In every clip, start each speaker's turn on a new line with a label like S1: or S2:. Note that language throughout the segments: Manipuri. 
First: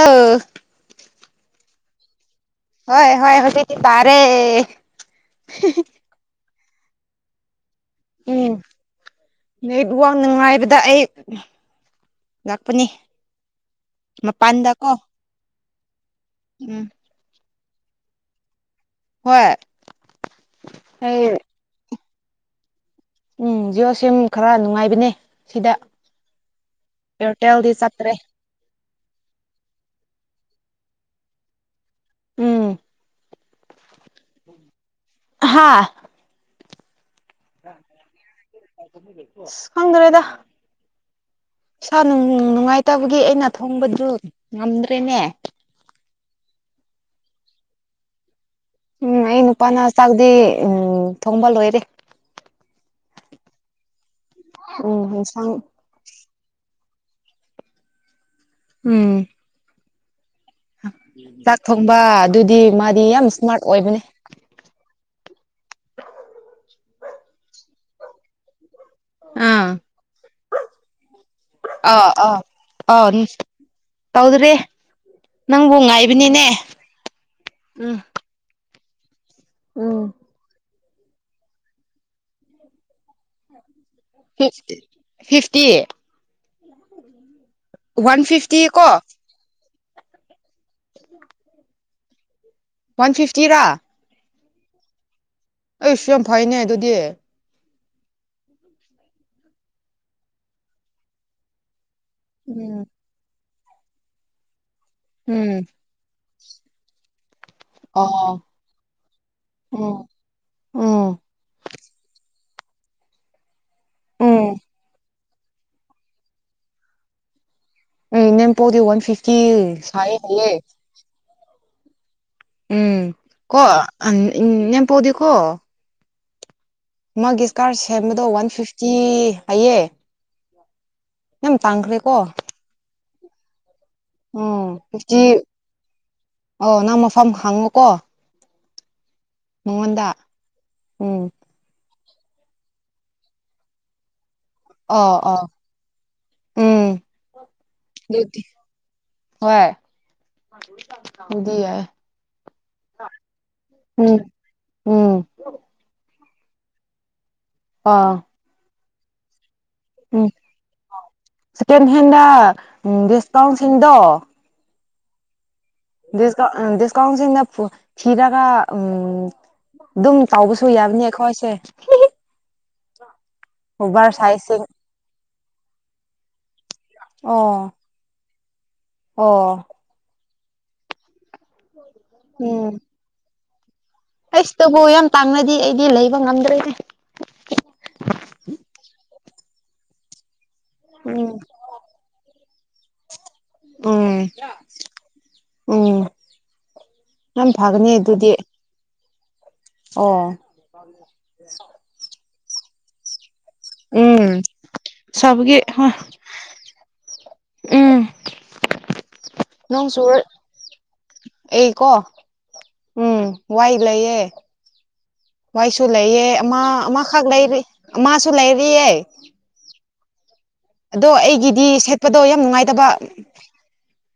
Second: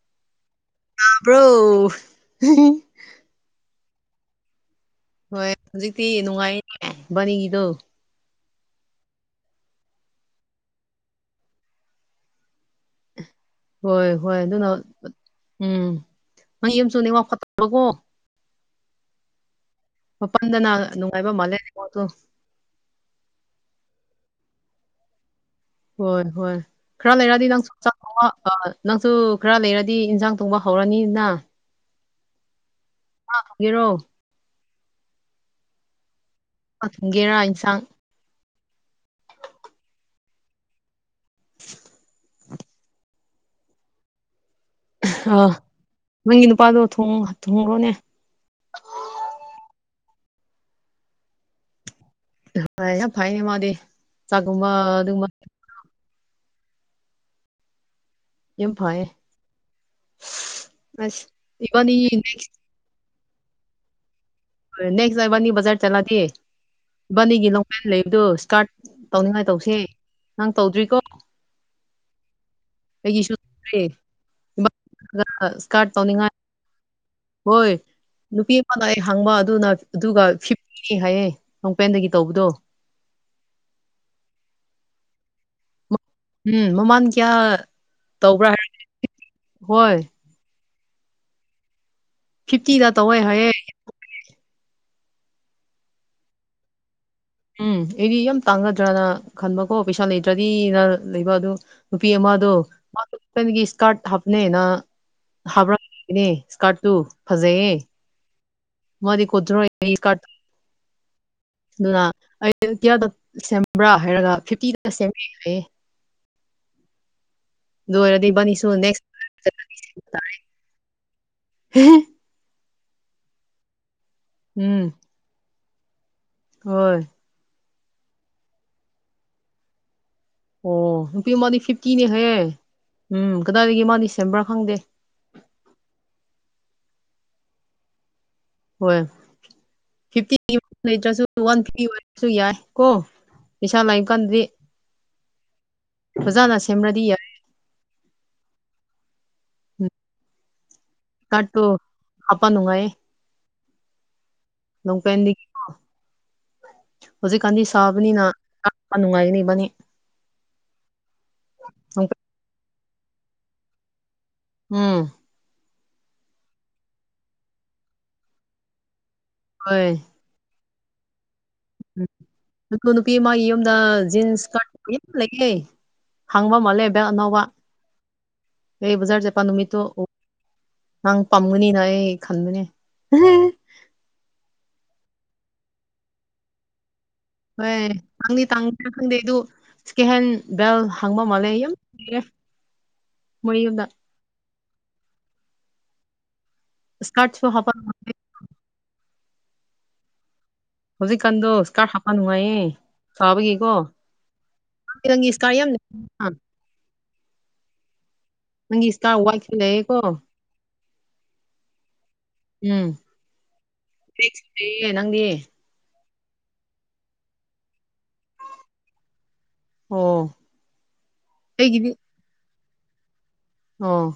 S1: ꯑ
S2: ꯇꯕ꯭ꯔꯣ
S1: ꯍꯣꯏ ꯍꯣꯏ ꯍꯧꯖꯤꯗꯤ ꯔꯦ
S2: ꯍꯣꯏ ꯍꯧꯖꯤꯛꯇꯤ ꯅꯨꯡꯉꯥꯏ ꯕꯥꯅꯤꯒꯤꯗꯣ
S1: ꯎꯝ ꯍ ꯋꯥꯡ ꯅꯨꯡꯉꯥꯏꯕꯗ ꯑꯩ ꯂꯥꯛꯄꯅꯤ
S2: ꯍꯣꯏ ꯍꯣꯏ ꯑꯗꯨꯅ
S1: ꯃꯄꯥꯟꯗꯀꯣ
S2: ꯎꯝ ꯃꯩ
S1: ꯎꯝ
S2: ꯑꯃꯁꯁꯨꯅꯦꯉꯥꯛ ꯐꯠꯇ꯭ꯔꯀꯣ
S1: ꯍꯣꯏ
S2: ꯃꯄꯥꯟꯗꯅ ꯅꯨꯡꯉꯥꯏꯕ
S1: ꯑꯩ
S2: ꯃꯥꯜꯂꯦꯣꯠꯇꯣ
S1: ꯎꯝ ꯖꯤꯌꯑꯣ ꯁꯤꯝ ꯈꯔ ꯅꯨꯡꯉꯥꯏꯕꯅꯦ ꯁꯤꯗ
S2: ꯍꯣꯏ ꯍꯣꯏ ꯈꯔ ꯂꯩꯔꯗꯤ ꯅꯪ
S1: ꯑꯦꯌꯥꯔꯇꯦꯜꯗꯤ
S2: ꯆ
S1: ꯆꯠꯇ꯭ꯔꯦ
S2: ꯑ ꯅꯪꯁꯨ ꯈꯔ ꯂꯩꯔꯗꯤ ꯏꯟꯁꯥꯡ ꯊꯣꯡꯕ ꯍꯧꯔꯅꯤꯅ
S1: ꯎꯝ
S2: ꯑꯒꯤꯔꯣ
S1: ꯍꯥꯥ
S2: ꯒꯦꯔ
S1: ꯑꯁ ꯈꯪꯗ꯭ꯔꯦꯗ ꯏꯁꯥ ꯅꯨꯡ ꯅꯨꯡꯉꯥꯏꯇꯕꯒꯤ ꯑꯩꯅ ꯊꯣꯡꯕꯗꯨ ꯉꯝꯗ꯭ꯔꯦꯅꯦ
S2: ꯑꯥ ꯅꯪꯒꯤ ꯅꯨꯄꯥꯗꯣ ꯊꯣꯡ ꯊꯣꯡꯔꯣꯅꯦ
S1: ꯎꯝ ꯑꯩ ꯅꯨꯄꯥꯅ ꯆꯥꯛꯗꯤ ꯎꯃ ꯊꯣꯡꯕ ꯂꯣꯏꯔꯦ
S2: ꯍ ꯌꯥꯝ ꯐꯥꯏꯅꯦ ꯃꯥꯗꯤ ꯆꯥꯛꯒꯨꯝꯕ
S1: ꯎꯝ
S2: ꯑꯗꯨꯒꯨꯝꯕ
S1: ꯏꯟꯁꯥꯡ
S2: ꯌꯥꯝꯦꯝ ꯐꯌꯦ
S1: ꯎꯝ ꯆꯥꯛ
S2: ꯏꯕꯥꯅꯤ
S1: ꯊꯣꯡꯕ ꯑꯗꯨꯗꯤ ꯃꯥꯗꯤ ꯌꯥꯝ ꯏꯁꯃꯥꯔꯠ ꯑꯣꯏꯕꯅꯦ
S2: ꯍ ꯅꯦꯛꯁ ꯕꯥꯅꯤ ꯕꯖꯥꯔ ꯆꯠꯂꯗꯤ ꯕꯥꯅꯤꯒꯤ ꯂꯣꯡꯄꯦꯟ ꯂꯩꯕꯗꯨ ꯏꯁꯇꯥꯔꯠ ꯇꯧꯅꯤꯡꯉꯥꯏ
S1: ꯑꯥ
S2: ꯇꯧꯁꯦ ꯅꯪ ꯇꯧꯗ꯭ꯔꯤꯀꯣ
S1: ꯑꯥ ꯑꯥ ꯑꯥꯎ
S2: ꯑꯩꯒꯤꯁꯨ ꯇꯧꯗ꯭ꯔꯤ
S1: ꯇꯧꯗ꯭ꯔꯦ ꯅꯪꯕꯨ
S2: ꯏꯁꯀꯥꯔꯠ ꯇꯧꯅꯤꯡꯉꯥꯏ
S1: ꯉꯥꯏꯕꯅꯤꯅꯦ
S2: ꯍꯣꯏ ꯅꯨꯄꯤ ꯑꯃꯅ ꯑꯩ ꯍꯥꯡꯕ ꯑꯗꯨꯅ
S1: ꯎꯝ
S2: ꯑꯗꯨꯒ ꯐꯤꯐꯇꯤꯅꯤ ꯍꯥꯏꯌꯦ ꯅꯣꯡꯄꯦꯟꯗꯒꯤ ꯇꯧꯕꯗꯣ
S1: ꯐꯤ ꯐꯤꯐꯇꯤ
S2: ꯎꯝ ꯃꯣꯃꯥꯟ ꯀꯌꯥ
S1: ꯋꯥꯟ
S2: ꯇꯧꯕ꯭ꯔꯥ
S1: ꯐꯤꯐꯇꯤ
S2: ꯍꯥꯏ
S1: ꯀꯣ
S2: ꯍꯣꯏ ꯐꯤꯐꯇꯤ
S1: ꯋꯥꯟ
S2: ꯂꯥꯇꯧꯌꯦ ꯍꯥꯏꯌꯦ
S1: ꯐꯤꯐꯇꯤꯔꯥ ꯑꯩꯁꯨ ꯌꯥꯝ ꯐꯩꯅꯦ ꯑꯗꯨꯗꯤ
S2: ꯎꯝ ꯑꯩꯗꯤ ꯌꯥꯝ ꯇꯥꯡꯒꯗ꯭ꯔꯅ ꯈꯟꯕꯀꯣ ꯄꯩꯁꯥ ꯂꯩꯇ꯭ꯔꯗꯤꯅ ꯂꯩꯕ ꯑꯗꯨ ꯅꯨꯄꯤ ꯃꯥꯗꯣ
S1: ꯎꯝ
S2: ꯃꯥꯗꯣꯒꯤ ꯏꯁꯀꯥꯔꯠ ꯍꯥꯞꯅꯦꯅ
S1: ꯎꯝ
S2: ꯍꯥꯕ꯭ꯔꯥꯅꯦ ꯏꯁꯀꯥꯔꯠ ꯇꯨ ꯐꯖꯩꯌꯦ
S1: [unintelligible]
S2: ꯃꯥꯗꯤ ꯀꯗ꯭ꯔꯣ
S1: ꯎꯝ
S2: ꯑꯩ ꯀ
S1: ꯎꯝ
S2: ꯑꯗꯨꯅ ꯑꯩ ꯀꯌꯥꯗ ꯕ꯭ꯔꯥ ꯍꯥꯏꯔꯒ
S1: ꯎꯝ
S2: ꯐꯤꯞꯇꯤꯗ ꯁꯦꯝꯃꯦ ꯍꯥꯏꯌꯦ
S1: ꯎꯝ
S2: ꯂꯣꯏꯔꯗꯤ ꯅꯤꯁ
S1: ꯅꯦꯝꯄꯣꯛꯗꯤ ꯋꯥꯟ
S2: ꯅꯁ
S1: ꯐꯤꯐꯇꯤ ꯁꯥꯏꯌꯦ ꯍꯥꯏꯌꯦ ꯎꯝ ꯀꯣ
S2: ꯎꯝ
S1: ꯅꯦꯝꯄꯗꯤ ꯀꯣ
S2: ꯍꯣꯏ
S1: ꯃꯥꯒꯤ ꯏꯁꯀꯥꯔꯠ ꯁꯦꯝꯕꯗꯣ ꯋꯥꯟ ꯐꯤꯐꯇꯤ ꯍꯥꯏꯌꯦ
S2: ꯑꯣ ꯅꯨꯄꯤ
S1: ꯌꯥꯝ
S2: ꯃꯥꯗꯤ ꯐꯤꯐꯇꯤꯅꯦ
S1: ꯇꯥꯡꯈ꯭ꯔꯦꯀꯣ
S2: ꯍꯥꯏꯌꯦ ꯎꯝ ꯀꯗꯥꯏꯗꯒꯤ ꯃꯥꯗꯤ ꯁꯦꯝꯕ꯭ꯔꯥ
S1: ꯑꯣ
S2: ꯈꯪꯗꯦ
S1: ꯍꯧꯖꯤꯛꯇꯤ ꯑꯣ ꯅ ꯃꯐꯝ ꯍꯥꯡꯉꯨꯀꯣ
S2: ꯍꯣꯏ ꯐꯤꯐꯇ
S1: ꯎꯝ
S2: ꯋꯥ ꯊ ꯁꯨ ꯌꯥꯏ ꯀꯣ ꯄꯩꯁꯥ ꯂꯥꯏꯡ ꯀꯥꯟꯗꯗꯤ
S1: ꯑꯣ ꯑꯣ
S2: ꯑꯣꯖꯥꯅ ꯁꯦꯝꯅꯗꯤ
S1: ꯣꯇ ꯍ ꯏꯗꯤ
S2: ꯀꯥꯔꯠꯇꯣ
S1: ꯌꯥ
S2: ꯍꯥꯞꯄ ꯅꯨꯡꯉꯥꯏꯌꯦ
S1: ꯎꯝ ꯎꯝ
S2: ꯂꯣꯡꯄꯦꯟꯗꯤ ꯍꯧꯖꯤꯛꯀꯥꯟꯗꯤ
S1: ꯑꯥ
S2: ꯁꯥꯕꯅꯤꯅ ꯅꯨꯡꯉꯥꯏꯒꯅꯤ ꯏꯕꯥꯅꯤ
S1: ꯎꯝ ꯁꯦꯀꯦꯟ ꯍꯦꯟꯗ ꯗꯤꯁꯀꯥꯎꯟꯁꯤꯡꯗꯣ
S2: ꯎꯝ
S1: ꯁꯀ ꯗꯦꯁꯀ ꯑꯪꯁꯤꯗ ꯊꯤꯔꯥꯒ ꯎ
S2: ꯍꯣꯏ
S1: ꯑꯗꯨ ꯇꯥꯎꯕꯁꯨ ꯌꯥꯕꯅꯤ ꯑꯩꯈꯣꯏꯁꯦ
S2: ꯑꯗꯨ ꯅꯨꯄꯤ ꯃꯥꯒꯤ ꯌꯨꯝꯗ
S1: ꯑꯣꯚꯔ
S2: ꯖꯤꯟꯁ
S1: ꯁꯥꯏꯖꯁꯤꯡ
S2: ꯀꯔ ꯂꯩꯒꯦ ꯍꯪꯕ ꯃꯜꯦꯕ ꯅꯋꯥ
S1: ꯑꯣ
S2: ꯑꯦ ꯕꯖꯥꯔ
S1: ꯑꯣ
S2: ꯆꯖꯠꯄꯥꯟ ꯅꯨꯃꯤꯠꯇꯣ ꯅꯪ ꯄꯥꯝꯒꯅꯤꯅ ꯑꯩ ꯈꯟꯒꯅꯤ
S1: ꯎꯝ
S2: ꯎꯝ
S1: ꯑꯩꯁꯇꯕꯨ ꯌꯥꯝ ꯇꯥꯡꯅꯗꯤ ꯑꯩꯗꯤ ꯂꯩꯕ ꯉꯝꯗ꯭ꯔꯦꯅꯦ
S2: ꯍꯣꯏ ꯇꯥꯡꯗꯤ ꯇꯥꯡ ꯈꯪꯗꯦ ꯑꯗꯨ ꯁ ꯀꯦꯍꯦꯟ ꯕꯦꯜ ꯍꯥꯡꯕ
S1: ꯎꯝ
S2: ꯃꯥꯜꯂꯦ ꯌꯥꯝ ꯂꯩꯔꯦ ꯃꯣꯏ ꯌꯨꯝꯗ
S1: ꯎꯝ ꯎꯝ
S2: ꯏꯁꯀꯥꯔꯠꯁꯨ
S1: ꯌꯥꯝ
S2: ꯍꯥꯞꯄ
S1: ꯐꯒꯅꯤ ꯑꯗꯨꯗꯤ ꯑꯣ
S2: ꯍꯧꯖꯤꯛꯀꯥꯟꯗꯣ ꯁꯀꯥ ꯍꯥꯞꯄ ꯅꯨꯡꯉꯥꯏꯌꯦ ꯁꯥꯥꯕꯒꯤꯀꯣ
S1: ꯎꯝ
S2: ꯅꯪꯒꯤ ꯏꯁꯀꯥꯏ
S1: ꯁꯕꯒꯤ
S2: ꯌꯥꯝ
S1: ꯎꯝ
S2: ꯅꯪꯒꯤ ꯏꯁꯇꯥ ꯋꯥꯏꯈꯤ ꯂꯩꯑꯦꯀꯣ
S1: ꯑꯩ ꯀꯣ ꯎꯝ ꯋꯥꯏ ꯂꯩꯌꯦ
S2: ꯌꯦ ꯅꯪꯗꯤ
S1: ꯋꯥꯏꯁꯨ ꯂꯩꯌꯦ ꯑꯃ ꯑꯃꯈꯛ ꯂꯩꯔꯤ ꯑꯃꯁꯁꯨ ꯂꯩꯔꯤꯑ
S2: ꯑꯣ
S1: ꯑꯗꯣ ꯑꯩꯒꯤꯗꯤ ꯁꯦꯠꯄꯗꯣ ꯌꯥꯝ ꯅꯨꯡꯉꯥꯏꯇꯕ
S2: ꯑꯣ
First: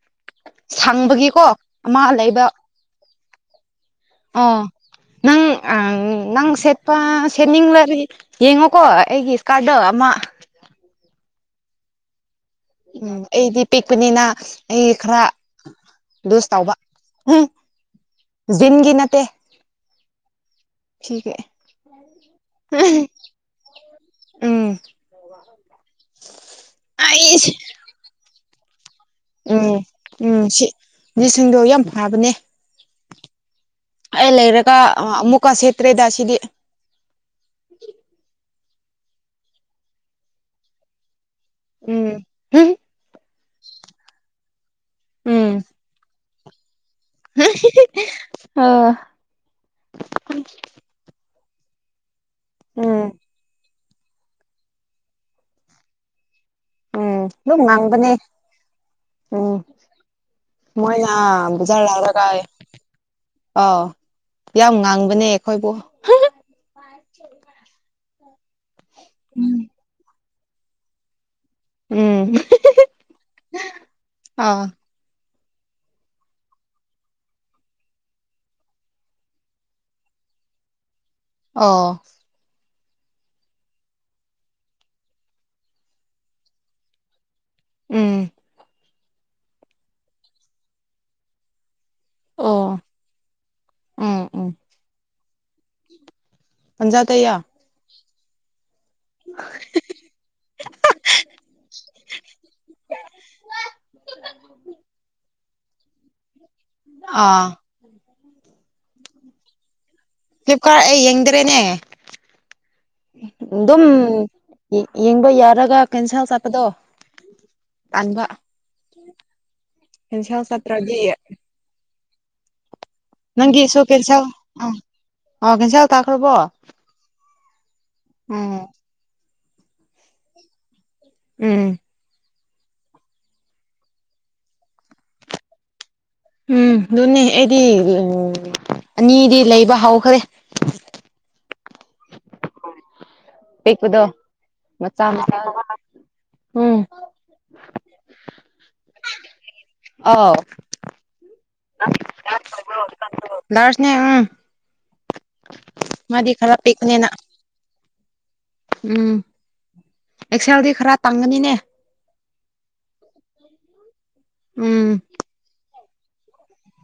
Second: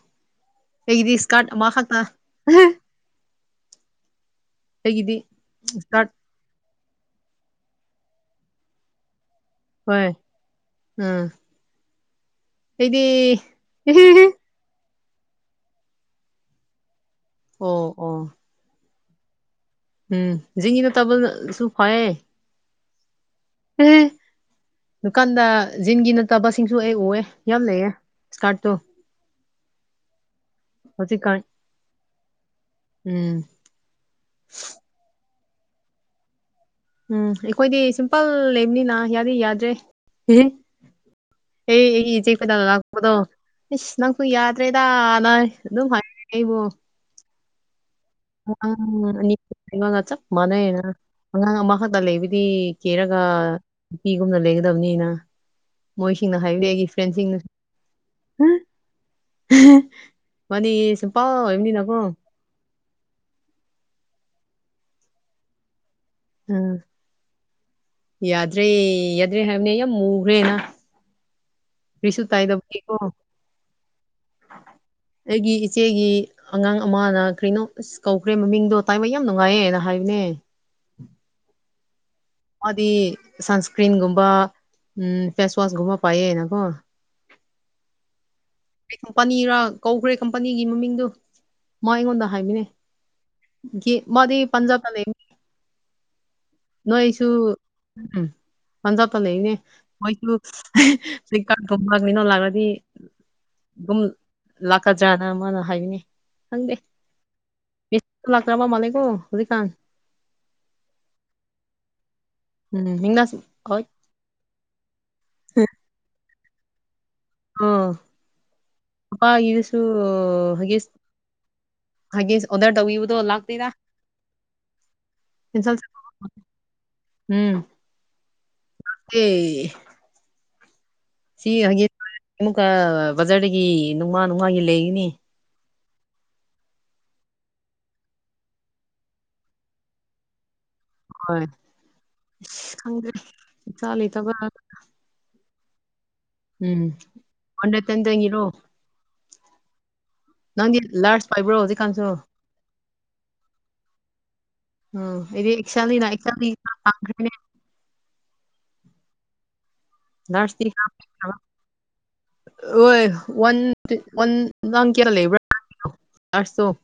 S2: ꯑꯩꯒꯤꯗꯤ
S1: ꯁꯪꯕꯒꯤꯀꯣ
S2: ꯏꯁꯀꯥꯔꯠ ꯑꯃꯈꯛꯇ
S1: ꯑꯃ ꯂꯩꯕ ꯑꯥ
S2: ꯍꯒꯤꯗꯤ ꯏꯁꯇꯥ
S1: ꯅꯪ ꯁꯦꯠꯄ ꯁꯦꯠꯅꯤꯡꯂꯔ ꯌꯦꯡꯉꯣꯀꯣ ꯑꯩꯒꯤ ꯏꯁ ꯀꯥꯔꯗꯣ ꯑꯃ
S2: ꯑꯝ
S1: ꯎꯝ ꯑꯩꯗꯤ ꯄꯤꯛꯄꯅꯤꯅ ꯑꯩ ꯈꯔ ꯂꯨꯖ ꯇꯧꯕ ꯎꯝ
S2: ꯑꯣ ꯑꯣ
S1: ꯖꯤꯟꯒꯤ ꯅꯠꯇꯦ
S2: ꯎꯝ ꯖꯤꯉꯤꯅ ꯇꯜ ꯁꯨ ꯐꯌꯦ
S1: ꯎ
S2: ꯎ ꯗꯨꯀꯥꯟꯗ ꯖꯤꯟꯒꯤ ꯅꯠꯇꯕ ꯁꯤꯡꯁꯨ ꯑꯩ ꯎꯑꯦ
S1: ꯑꯩꯁ
S2: ꯌꯥꯝ ꯂꯩꯑꯦ ꯀ ꯇꯣ
S1: ꯎꯝ ꯎꯝ ꯁꯤ
S2: ꯍꯧꯖꯤꯛꯀꯥꯟ
S1: ꯂꯤꯁꯤꯡꯗꯣ ꯌꯥꯝ ꯐꯕꯅꯦ
S2: ꯎꯝ
S1: ꯑꯩ ꯂꯩꯔꯒ ꯑꯃꯨꯛꯀ ꯁꯦꯠꯇ꯭ꯔꯦꯗ ꯁꯤꯗꯤ
S2: ꯎꯝ ꯑꯩꯈꯣꯏꯗꯤ ꯁꯤꯝꯄꯜ ꯂꯩꯕꯅꯤꯅ ꯌꯥꯗꯤ ꯌꯥꯗ꯭ꯔꯦ ꯑꯦ
S1: ꯎꯝ
S2: ꯑꯩꯆꯦ ꯐ ꯂꯥꯛꯄꯗꯣ ꯏꯁꯁ ꯅꯪꯁꯨ ꯌꯥꯗ꯭ꯔꯦꯗꯥꯅ
S1: ꯎꯝ
S2: ꯑꯗꯨꯝ ꯍꯥꯏꯦ ꯑꯩꯕꯨꯣ
S1: [unintelligible]
S2: ꯆ ꯃꯅꯅꯉꯥꯡ ꯃꯈ ꯈꯥ ꯇ ꯂꯩ ꯗꯤ
S1: ꯎꯝ
S2: ꯀꯦꯔꯒ ꯅꯨꯄꯤꯒꯨꯝꯅ ꯂꯩꯦꯡꯒꯗꯕꯅꯤꯅ ꯃꯣꯏꯁꯤꯡꯅ ꯍꯥꯏꯔ ꯑꯩꯒꯤ
S1: ꯎꯝ
S2: ꯐ꯭ꯔꯦꯟꯁꯤꯡꯅ
S1: ꯑꯗꯨꯝ ꯉꯥꯡꯕꯅꯦ ꯎꯝ
S2: ꯃꯥꯗꯤ
S1: ꯃꯣꯏꯅ
S2: ꯁꯤꯝꯄꯜ ꯑꯣꯏꯕꯅꯤꯅꯀꯣ
S1: ꯖꯔ ꯂꯒꯥꯏ ꯑꯥꯎ ꯌꯥꯝ ꯉꯥꯡꯕꯅꯦ ꯑꯩꯈꯣꯏꯕꯨ
S2: ꯎꯝ ꯌꯥꯗ꯭ꯔꯦ ꯌꯥꯗ꯭ꯔꯦ ꯍꯥꯏꯕꯅꯦ ꯌꯥꯝ ꯃꯨꯈ꯭ꯔꯦꯅ ꯔꯤꯁꯨ
S1: ꯎꯝ
S2: ꯇꯥꯏꯗꯕꯒꯤꯀꯣ
S1: ꯑꯥ
S2: ꯑꯩꯒꯤ ꯏꯆꯦꯒꯤ ꯑꯉꯥꯡ ꯑꯃꯅ ꯀꯔꯤꯩꯅꯣ ꯑꯁ ꯀꯧꯈ꯭ꯔꯦ ꯃꯃꯤꯡꯗꯣ ꯇꯥꯏꯕ ꯌꯥꯝ ꯅꯨꯡꯉꯥꯏꯌꯦꯅ ꯍꯥꯏꯕꯅꯦ
S1: ꯑ
S2: ꯑꯃꯗꯤ ꯁꯟꯁꯀ꯭ꯔꯤꯟꯒꯨꯝꯕ ꯎꯝ ꯐꯦꯁ ꯋꯥꯁꯒꯨꯝꯃ ꯄꯥꯏ ꯍꯥꯏꯅ ꯀꯣ
S1: ꯎꯝ
S2: ꯀꯝꯄꯅꯤꯔꯥꯜ ꯀꯧꯈ꯭ꯔꯦ ꯀꯝꯄꯅꯤꯒꯤ ꯃꯃꯤꯡꯗꯣ ꯃ ꯑꯩꯉꯣꯟꯗ ꯍꯥꯢꯕꯅꯦ
S1: ꯑꯣ ꯎꯝ
S2: ꯃꯗꯤ
S1: ꯎꯝ
S2: ꯕꯥꯟꯖꯥꯞꯇ ꯂꯩꯕꯅꯦ ꯅꯣꯏꯁꯨ
S1: ꯄꯟꯖꯥꯇꯌꯥ
S2: ꯎꯝ ꯄꯟꯖꯥꯞꯇ ꯂꯩꯕꯅꯦ ꯃꯣꯏꯁꯨ ꯐ ꯀꯥ [unintelligible] ꯐꯨꯝꯂꯛꯅꯤꯅꯣ ꯂꯥꯛꯑꯒꯗꯤ ꯑꯗꯨꯝ ꯂꯥꯛꯀꯗ꯭ꯔꯅ ꯃꯥꯅ ꯍꯥꯏꯕꯅꯤ ꯈꯪꯗꯦ
S1: ꯑꯥ
S2: ꯃꯦꯁ ꯂꯥꯛꯇ꯭ꯔꯕ ꯃꯥꯜꯂꯦꯒꯣ ꯍꯧꯖꯤꯛꯀꯥꯟ
S1: ꯐ꯭ꯂꯤꯞꯀꯥꯔꯠ ꯑꯩ ꯌꯦꯡꯗ꯭ꯔꯦꯅꯦ
S2: ꯎꯝ ꯃꯤꯡꯅꯥꯁ ꯍꯣꯏ
S1: ꯗꯨꯝ ꯌꯦ ꯌꯦꯡꯕ ꯌꯥꯔꯒ ꯀꯦꯟꯁꯦꯜ ꯆꯠꯄꯗꯣ
S2: ꯑꯣ
S1: ꯇꯥꯟꯕ
S2: ꯄꯄꯥꯒꯤꯗꯨꯁꯨ
S1: ꯀꯦꯟꯁꯦꯜ
S2: ꯍꯒꯤꯁ
S1: ꯆꯠꯇ꯭ꯔꯗꯤ
S2: ꯍꯒꯤꯁ ꯑꯣꯗꯔ ꯇꯧꯕꯤꯕꯗꯣ ꯂꯥꯛꯇꯦꯗ [inaudible]
S1: ꯅꯪꯒꯤꯁꯨ ꯀꯦꯟꯁꯦꯜ ꯑꯥ ꯑꯥ ꯀꯦꯟꯁꯦꯜ ꯇꯥꯈ꯭ꯔꯕꯣ
S2: ꯎꯝ
S1: ꯑꯣ
S2: ꯂꯥꯛꯇꯦ ꯁꯤ
S1: ꯎꯝ
S2: ꯍ [inaudible] ꯑꯃꯨꯛꯀ ꯕꯖꯥꯔꯗꯒꯤ ꯅꯣꯡꯃꯥ ꯅꯣꯡꯃꯥꯒꯤ ꯂꯩꯒꯤꯅꯤ
S1: ꯎꯝ ꯑꯗꯨꯅꯦ ꯑꯩꯗꯤ ꯎ ꯑꯅꯤꯗꯤ ꯂꯩꯕ ꯍꯧꯈ꯭ꯔꯦ
S2: ꯍꯣꯏ ꯈꯪꯗꯦ
S1: ꯄꯤꯛꯄꯗꯣ ꯃꯆꯥ ꯃꯆꯥ [unintelligible]
S2: ꯎꯝ ꯍꯟꯗꯛꯇꯪꯒꯤꯔꯣ
S1: ꯑꯥꯎ
S2: ꯅꯪꯒꯤ ꯂꯥꯔꯖ ꯄꯥꯥꯏꯕ꯭ꯔꯣ ꯍꯧꯖꯤꯛꯀꯥꯟꯁꯨ
S1: ꯗꯔꯁꯅꯦ ꯎꯝ
S2: ꯑꯣ ꯑꯩꯗꯤ ꯑꯦꯛꯁꯦꯜꯅꯤꯅ
S1: ꯃꯥꯗꯤ ꯈꯔ ꯄꯤꯛꯄꯅꯤꯅ
S2: [inaudible]
S1: ꯎꯝ ꯑꯦꯛꯁꯦꯜꯗꯤ ꯈꯔ ꯇꯥꯡꯒꯅꯤꯅꯦ
S2: ꯍꯣꯏꯟꯟ
S1: ꯎꯝ
S2: ꯅꯪ ꯀꯦꯔ ꯂꯩꯦ ꯏꯣ [unintelligible]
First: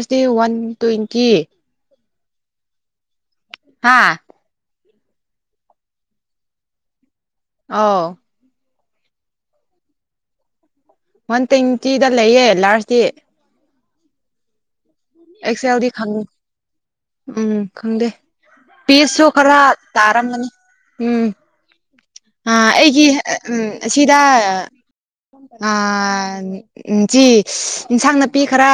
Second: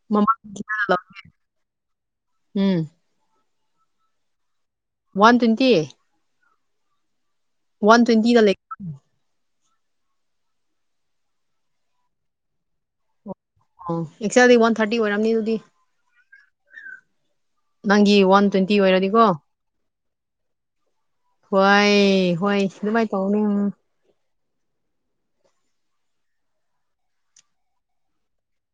S2: [inaudible]
S1: ꯋꯥꯟ ꯇ꯭ꯋꯦꯟꯇꯤ
S2: ꯎꯝ
S1: ꯍꯥꯥ
S2: ꯋꯥꯟ ꯇ꯭ꯋꯦꯟꯇꯤ ꯋꯥꯟ
S1: ꯑꯧ
S2: ꯇ꯭ꯋꯦꯟꯇꯤ ꯂ ꯂꯩ
S1: ꯋꯥꯟ ꯇ꯭ꯋꯦꯟꯇꯤꯗ ꯂꯩꯌꯦ ꯂꯥꯔꯁꯇꯤ
S2: ꯑꯣ ꯑꯦꯛꯁꯦꯜꯗꯤ ꯋꯥꯟ ꯊꯥꯔꯇꯤ ꯑꯣꯏꯔꯝꯅꯤ ꯑꯗꯨꯗꯤ
S1: ꯑꯦꯛꯁꯦꯜꯗꯤ ꯈꯪ ꯎꯝ ꯈꯪꯗꯦ
S2: ꯅꯪꯒꯤ ꯋꯥꯟ ꯇ꯭ꯋꯦꯟꯇꯤ ꯑꯣꯏꯔꯗꯤꯀꯣ
S1: ꯄꯦꯁꯁꯨ ꯈꯔ ꯇꯥꯔꯝꯃꯅꯤ ꯎꯝ
S2: ꯍꯣꯏ
S1: ꯑ
S2: ꯍꯣꯏ
S1: ꯑꯩꯒꯤ
S2: ꯑꯗꯨꯃꯥꯏꯅ ꯇꯧꯅꯤ
S1: ꯑꯝ ꯑꯁꯤꯗ ꯑꯥ ꯆꯤ ꯏꯟꯁꯥꯡ ꯅꯥꯄꯤ ꯈꯔ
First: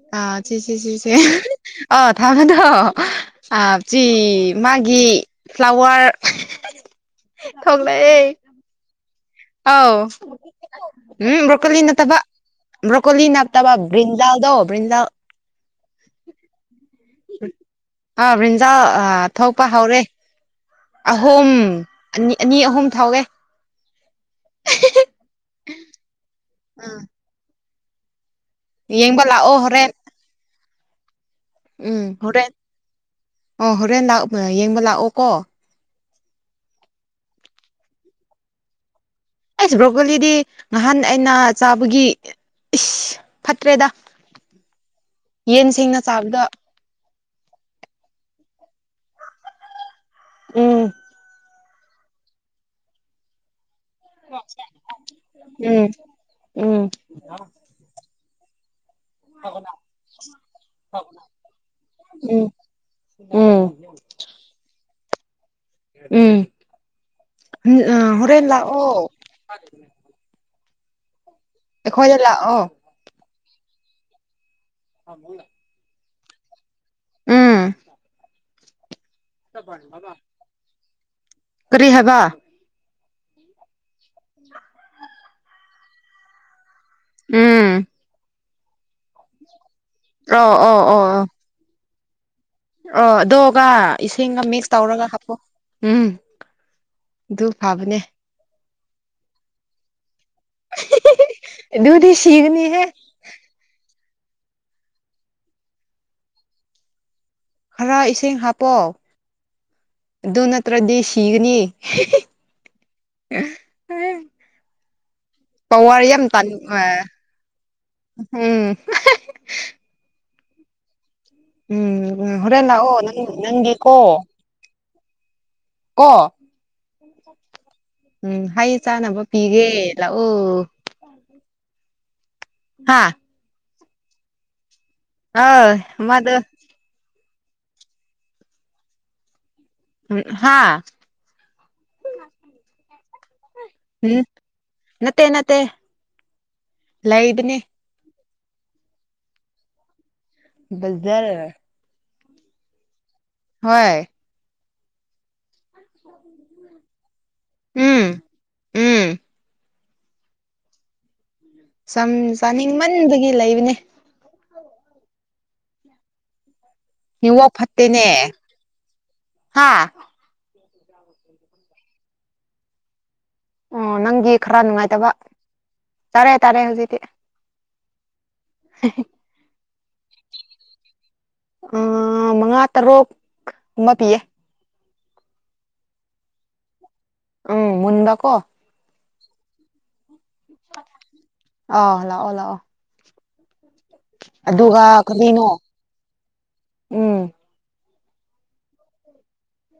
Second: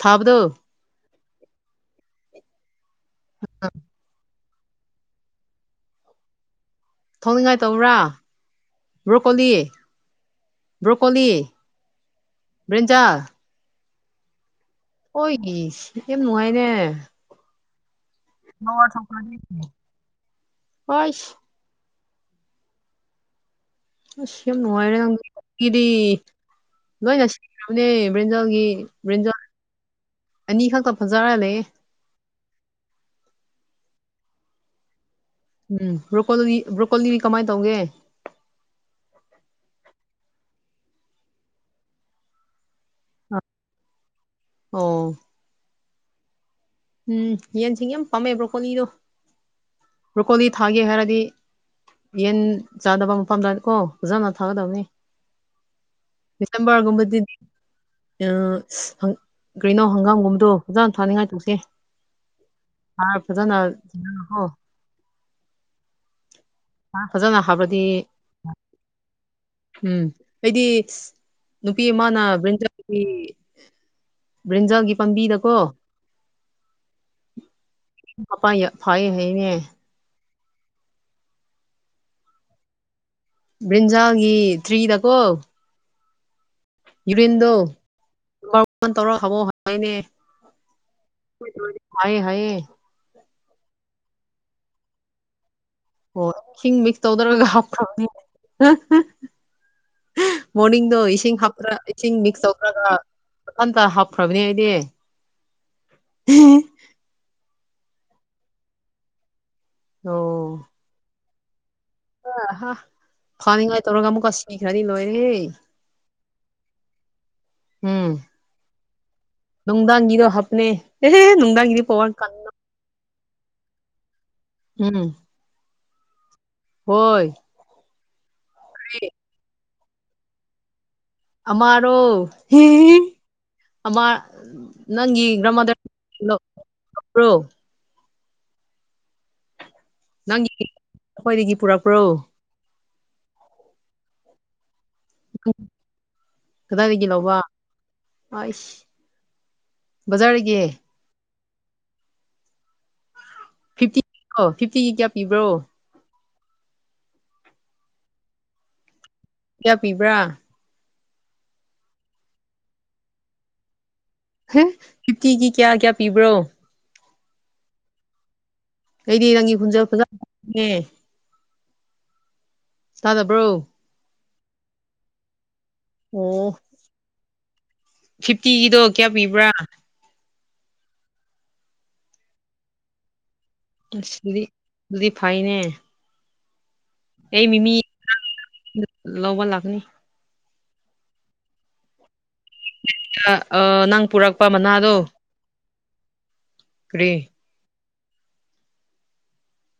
S2: ꯊꯥꯕꯗꯣ
S1: ꯑ ꯁꯤ ꯆ ꯆꯁꯤ ꯑ ꯊꯥꯝꯃꯦꯗꯣ ꯑ ꯆ [unintelligible] ꯃꯥꯒꯤ ꯐ꯭ꯂꯥꯋꯔ
S2: ꯊꯧꯅꯤꯡꯉꯥꯏ ꯇꯧꯕ꯭ꯔꯥ ꯕ꯭ꯔꯣꯀꯣꯂꯤ
S1: ꯑꯥꯎ
S2: ꯕ꯭ꯔꯣꯀꯣꯂꯤ
S1: ꯎꯝ ꯕ꯭ꯔꯣꯀꯣꯂꯤ ꯅꯠꯇꯕ
S2: ꯕ꯭ꯔꯤꯟꯖꯥꯜ
S1: ꯕ꯭ꯔꯣꯀꯣꯂꯤ ꯅꯠ ꯇꯕꯥ ꯕ꯭ꯔꯤꯟꯖꯜꯗꯣ ꯕ꯭ꯔꯤꯟꯖꯥꯜ
S2: ꯑꯣꯏ [unintelligible] ꯌꯥꯝ ꯅꯨꯡꯉꯥꯏꯅꯦ
S1: ꯑꯥ ꯕ꯭ꯔꯤꯟꯖꯥꯟ
S2: ꯃꯋꯥ
S1: ꯑꯥ
S2: ꯊꯣꯛꯄꯗꯤ
S1: ꯊꯣꯛꯄ ꯍꯧꯔꯦ
S2: ꯑꯁ
S1: ꯑꯍꯨꯝ ꯑꯅꯤ ꯑꯅꯤ ꯑꯍꯨꯝ ꯊꯥꯎꯋꯦ
S2: ꯑꯁ ꯌꯥꯝ ꯅꯨꯡꯉꯥꯏꯔꯦ [unintelligible] ꯂꯣꯏꯅ [unintelligible] ꯕ꯭ꯔꯤꯟꯖꯥꯜꯒꯤ
S1: ꯌꯦꯡꯕ ꯂꯥꯛꯑꯣ ꯍꯣꯔꯦꯟ
S2: ꯑꯅꯤ ꯈꯛꯇ ꯐꯖꯔ ꯂꯩꯌꯦ
S1: ꯎꯝ ꯍꯣꯔꯦꯟ ꯑꯣ ꯍꯣꯔꯦꯟ ꯂꯥꯛ ꯌꯦꯡꯕ ꯂꯥꯛꯑꯣ ꯀꯣ
S2: ꯎꯝ ꯕ꯭ꯔꯣꯀꯣꯜꯂꯤ ꯕ꯭ꯔꯣꯀꯣꯜꯂꯤꯗꯤ ꯀꯃꯥꯏ ꯇꯧꯒꯦ
S1: ꯑꯩꯁ ꯕ꯭ꯔꯣꯀꯣꯂꯤꯗꯤ ꯉꯍꯥꯟ ꯑꯩꯅ ꯆꯥꯕꯒꯤ ꯏꯁ ꯐꯠꯇ꯭ꯔꯦꯗ
S2: ꯑꯣ
S1: ꯌꯦꯟ ꯁꯤꯡꯅ ꯆꯥꯕꯗ
S2: ꯎꯝ ꯌꯦꯟꯁꯤꯡ ꯌꯥꯝ ꯄꯥꯝꯃꯦ ꯕ꯭ꯔꯣꯀꯣꯂꯤꯗꯣ ꯕ꯭ꯔꯣꯀꯣꯂꯤ ꯊꯥꯒꯦ
S1: ꯎꯝ
S2: ꯍꯥꯏꯔꯗꯤ ꯌꯦꯟ ꯆꯥꯗꯕ ꯃꯐꯝꯗ ꯀꯣ ꯐꯖꯅ ꯊꯥꯒꯗꯕꯅꯤ
S1: ꯎꯝ ꯎꯝ
S2: ꯁꯦꯝꯕꯔꯒꯨꯝꯕꯗꯤ ꯑꯪ ꯀꯩꯅꯣ ꯍꯪꯒꯥꯝꯒꯨꯝꯕꯗꯣ ꯐꯖꯅ ꯊꯥꯅꯤꯡꯉꯥꯏ ꯇꯧꯁꯦ
S1: ꯎꯝ
S2: ꯍꯥꯔ ꯐꯖꯅ
S1: ꯎꯝ
S2: ꯀꯣ
S1: ꯎꯝ
S2: ꯐꯖꯅ ꯍꯥꯞꯄꯗꯤ
S1: ꯑ ꯍꯣꯔꯦꯟ ꯂꯥꯛꯑꯣ
S2: ꯎꯝ ꯑꯩꯗꯤ ꯅꯨꯄꯤ
S1: ꯑꯩꯈꯣꯏꯗ
S2: ꯑꯃꯅ
S1: ꯂꯥꯛꯑꯣ
S2: ꯕ꯭ꯔꯤꯟꯗ ꯕ꯭ꯔꯤꯟꯖꯜꯒꯤ ꯄꯥꯝꯕꯤꯗꯀꯣ
S1: ꯎꯝ
S2: ꯍꯥꯏꯅꯦ
S1: ꯑꯕꯥ ꯀꯔꯤ ꯍꯥꯏꯕ
S2: ꯕ꯭ꯔꯤꯟꯖꯥꯜꯒꯤ ꯇ꯭ꯔꯤꯗ ꯀꯣ ꯌꯨꯔꯤꯟꯗꯣ
S1: ꯎꯝ
S2: ꯇꯧꯔꯣ ꯍꯕꯣ ꯍꯥꯏꯅꯦ
S1: ꯑꯣ ꯑꯣ ꯑꯣ
S2: ꯍꯥꯏꯌꯦ ꯍꯥꯏꯌꯦꯌꯦ
S1: ꯑꯣ ꯑꯗꯨꯒ ꯏꯁꯤꯡꯒ ꯃꯤꯛꯁ ꯇꯧꯔꯒ ꯍꯥꯞꯄꯣ ꯎꯝ
S2: ꯑꯣ ꯏꯁꯤꯡꯒ ꯃꯤꯛꯁ
S1: ꯑꯗꯨ
S2: ꯇꯧꯗ꯭ꯔꯒ
S1: ꯐꯕꯅꯦ
S2: ꯍꯥꯞꯈ꯭ꯔꯕꯅꯤ ꯃꯣꯔꯅꯤꯡꯗꯣ ꯏꯁꯤꯡ ꯍꯥꯄ꯭ꯔ
S1: ꯑꯗꯨꯗꯤ
S2: ꯏꯁꯤꯡ ꯃꯤꯛꯁ
S1: ꯁꯤꯒꯅꯤꯍꯦ
S2: ꯇꯧꯈ꯭ꯔꯒ ꯃꯊꯟꯇ ꯍꯥꯞꯈ꯭ꯔꯕꯅꯤ ꯑꯩꯗꯤ
S1: ꯈꯔ ꯏꯁꯤꯡ ꯍꯥꯞꯄꯣ
S2: [unintelligible]
S1: ꯑꯗꯨ ꯅꯠꯇ꯭ꯔꯗꯤ ꯁꯤꯒꯅꯤ
S2: ꯑ ꯍ ꯐꯅꯤꯉꯥꯢ ꯇꯧꯔ ꯑꯃꯨꯛꯀ ꯁꯤꯈ꯭ꯔꯗꯤ ꯂꯣꯏꯔꯦꯍꯦ
S1: ꯄꯋꯥꯔ
S2: ꯎꯝ
S1: ꯍꯝ
S2: ꯅꯨꯡꯗꯥꯡꯒꯤꯗꯣ ꯍꯥꯞꯄꯅꯦ ꯅꯨꯡꯗꯥꯡꯒꯤꯗꯣ ꯄꯋꯥꯔ ꯀꯥꯟ
S1: ꯎꯝ ꯍꯣꯔꯦꯟ ꯂꯥꯛꯑꯣ ꯅꯪ ꯅꯪꯒꯤ ꯀꯣ
S2: ꯎꯝ
S1: ꯀꯣ
S2: ꯍꯣꯏ
S1: ꯎꯝ ꯍꯩ ꯆꯥꯅꯕ ꯄꯤꯒꯦ ꯂꯥꯛꯑꯣ
S2: ꯑꯃꯥꯔꯣ
S1: ꯍꯥ
S2: ꯑꯃꯥ ꯅꯪꯒꯤ
S1: ꯑ
S2: ꯒ꯭ꯔꯥꯟꯃꯥꯗꯔ
S1: ꯃꯗꯨ
S2: ꯅꯪꯒꯤ
S1: ꯍꯥ
S2: ꯑꯩꯈꯣꯏꯗꯒꯤ ꯄꯨꯔꯛꯄ꯭ꯔꯣ
S1: ꯎꯝ ꯅꯠꯇꯦ ꯅꯠꯇꯦ ꯂꯩꯕꯅꯤ
S2: ꯍꯥꯏꯁ ꯕꯖꯥꯔꯒꯤ
S1: ꯐꯖꯔꯦ
S2: ꯐꯤꯐꯇꯤ
S1: ꯍꯣꯏ
S2: ꯐꯤꯐꯇꯤꯒꯤ ꯀꯌꯥ ꯄꯤꯕ꯭ꯔꯣ
S1: ꯎꯝ ꯎꯝ
S2: ꯀꯌꯥ ꯄꯤꯕ꯭ꯔꯥ
S1: ꯆꯥꯅꯤꯡꯃꯟꯕꯒꯤ ꯂꯩꯕꯅꯦ
S2: ꯐꯤꯞꯇꯤꯒꯤ ꯀꯌꯥ ꯀꯌꯥ ꯄꯤꯕ꯭ꯔꯣ
S1: ꯅꯦꯠꯋꯥꯛ ꯐꯠꯇꯦꯅꯦ
S2: ꯑꯩꯩꯗꯤ ꯅꯪꯒꯤ
S1: ꯍꯥ
S2: ꯈꯣꯟꯖꯦꯜ ꯐꯖꯅ ꯇꯥꯢꯅꯦ ꯇꯥꯗꯕ꯭ꯔꯣ
S1: ꯑꯣ ꯅꯪꯒꯤ ꯈꯔ ꯅꯨꯡꯉꯥꯏꯇꯕ ꯇꯥꯔꯦ
S2: ꯑꯣ
S1: ꯇꯥꯔꯦ ꯍꯧꯖꯤꯛꯇꯤ
S2: ꯐꯤꯐꯇꯤꯒꯤꯗꯣ ꯀꯌꯥ ꯄꯤꯕ꯭ꯔꯥ
S1: ꯑꯥ ꯃꯉꯥ ꯇꯔꯨꯛ ꯀꯨꯝꯕ ꯄꯤꯌꯦ
S2: ꯑꯗꯤ ꯑꯗꯨꯗꯤ ꯐꯥꯏꯅꯦ ꯑꯩ
S1: ꯎꯝ
S2: ꯃꯤꯃꯤ
S1: ꯃꯨꯟꯕꯀꯣ
S2: ꯂꯧꯕ ꯂꯥꯛꯀꯅꯤ
S1: ꯑꯥꯎ ꯂꯥꯛꯑꯣ ꯂꯥꯛꯑꯣ
S2: ꯑꯥ ꯅꯪ ꯄꯨꯔꯛꯄ
S1: ꯑꯗꯨꯒ
S2: ꯃꯅꯥꯗꯣ
S1: ꯀꯔꯤꯅꯣ
S2: ꯀꯔꯤ
S1: ꯎꯝ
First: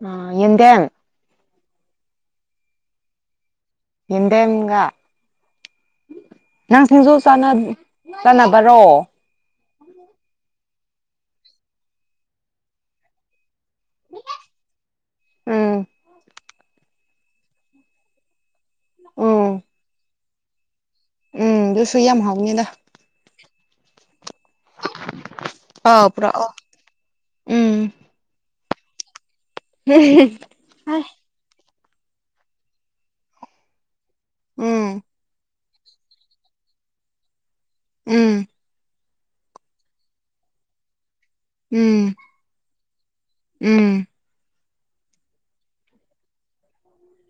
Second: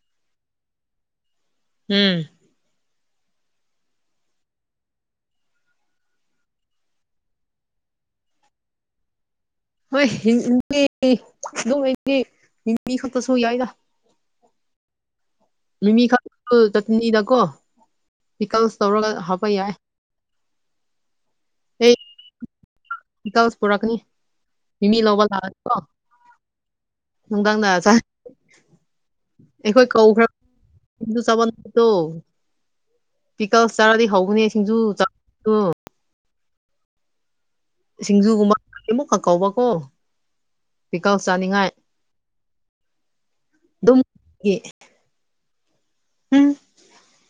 S1: ꯑꯥ ꯌꯦꯟꯗꯦꯝ
S2: ꯎꯝ
S1: ꯍꯦꯟꯗꯦꯝꯒ ꯅꯪ ꯁꯤꯡꯖꯨ ꯆꯤꯟꯅ ꯆꯥꯟꯅꯕꯔꯣ
S2: ꯍꯣꯏ ꯅꯗꯤ ꯈꯛꯇꯁꯨ ꯌꯥꯏ
S1: ꯎꯝ
S2: ꯃꯤ ꯃꯤ ꯈꯛꯁꯨ ꯆꯠꯅꯤꯗꯀꯣ ꯄꯤꯀꯜꯁ ꯇꯧꯔꯒ
S1: ꯎꯝ
S2: ꯍꯥꯞꯄ ꯌꯥꯏ
S1: ꯎꯝ ꯑꯗꯨꯁꯨ ꯌꯥꯝ ꯍꯥꯎꯅꯤꯗ
S2: ꯇꯁ ꯄꯨꯔꯛꯀꯅꯤ ꯃꯤꯃꯤ ꯂꯧꯕ ꯂꯥꯛꯑꯅꯤꯀꯣ
S1: ꯑꯥꯎ ꯄꯨꯔꯛꯑꯣ
S2: ꯅꯨꯡꯗꯥꯡꯗ
S1: ꯎꯝ
S2: ꯑꯩꯈꯣꯏ ꯀꯧꯈ꯭ꯔꯦ ꯆꯥꯕꯥ ꯑꯗꯣ ꯄꯤꯀꯜꯁ ꯆꯥꯔꯗꯤ ꯍꯥꯎꯕꯅꯦ ꯁꯤꯡꯖꯨ
S1: ꯎꯝ
S2: ꯆꯥꯗꯨ
S1: ꯎꯝ
S2: ꯁꯤꯡꯖꯨꯒꯨꯝꯕ ꯑꯃꯨꯛꯀꯥ ꯀꯥꯎꯕꯀꯣ ꯄꯤꯀꯜꯖ ꯆꯥꯅꯤꯡꯉꯥꯏ
S1: ꯎꯝ
S2: ꯑꯗꯨꯝ
S1: ꯎꯝ
S2: ꯎꯝ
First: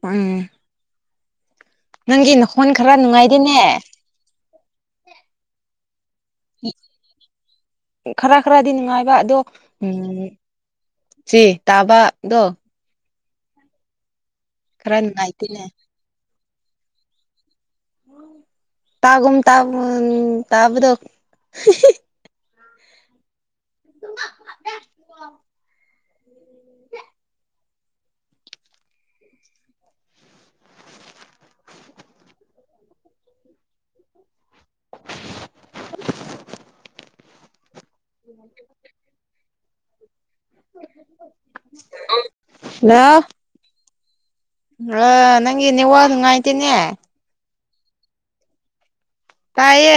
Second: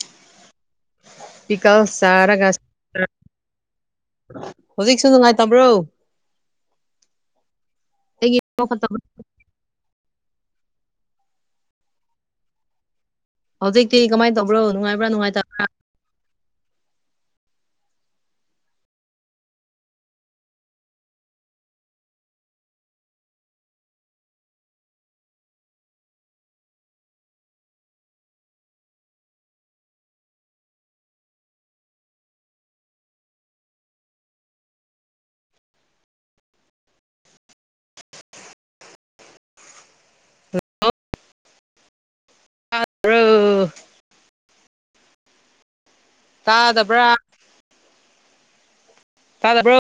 S1: ꯎꯝ
S2: ꯄꯤꯀꯜ
S1: ꯅꯪꯒꯤ
S2: ꯆꯔꯥꯒꯁꯤ
S1: ꯅꯈꯣꯟ ꯈꯔ ꯅꯨꯡꯉꯥꯏꯗꯤꯅꯦ
S2: ꯍꯧꯖꯤꯛꯁꯨ ꯅꯨꯡꯉꯥꯏꯇꯕ꯭ꯔꯣ
S1: ꯈꯔ
S2: ꯑꯩꯒꯤ
S1: ꯈꯔꯗꯤ ꯅꯨꯡꯉꯥꯏꯕ ꯑꯗꯣ ꯎꯝ ꯁꯤ ꯇꯥꯕꯗꯣ
S2: ꯍꯧꯖꯤꯛꯇꯤ ꯀꯃꯥꯏ ꯇꯧꯕ꯭ꯔꯣ
S1: ꯈꯔ
S2: ꯅꯨꯡꯉꯥꯏꯕ꯭ꯔꯥ ꯅꯨꯡꯉꯥꯏꯇꯕ꯭ꯔꯥ
S1: ꯅꯨꯡꯉꯥꯏꯇꯦꯅꯦ ꯇꯥꯒꯨꯝ ꯇꯥꯒꯨꯝ ꯇꯥꯕꯗꯣ [unintelligible]
S2: [unintelligible] [unintelligible]
S1: [unintelligible]
S2: ꯕ꯭ꯔꯣ
S1: ꯗꯥ ꯑꯥ ꯅꯪꯒꯤ ꯅꯦꯋꯥꯛ ꯅꯨꯡꯉꯥꯏꯇꯦꯅꯦ
S2: ꯇꯥꯗꯕ꯭ꯔꯥ ꯇꯥꯗꯕ꯭ꯔꯣ
S1: ꯇꯥꯏꯌꯦ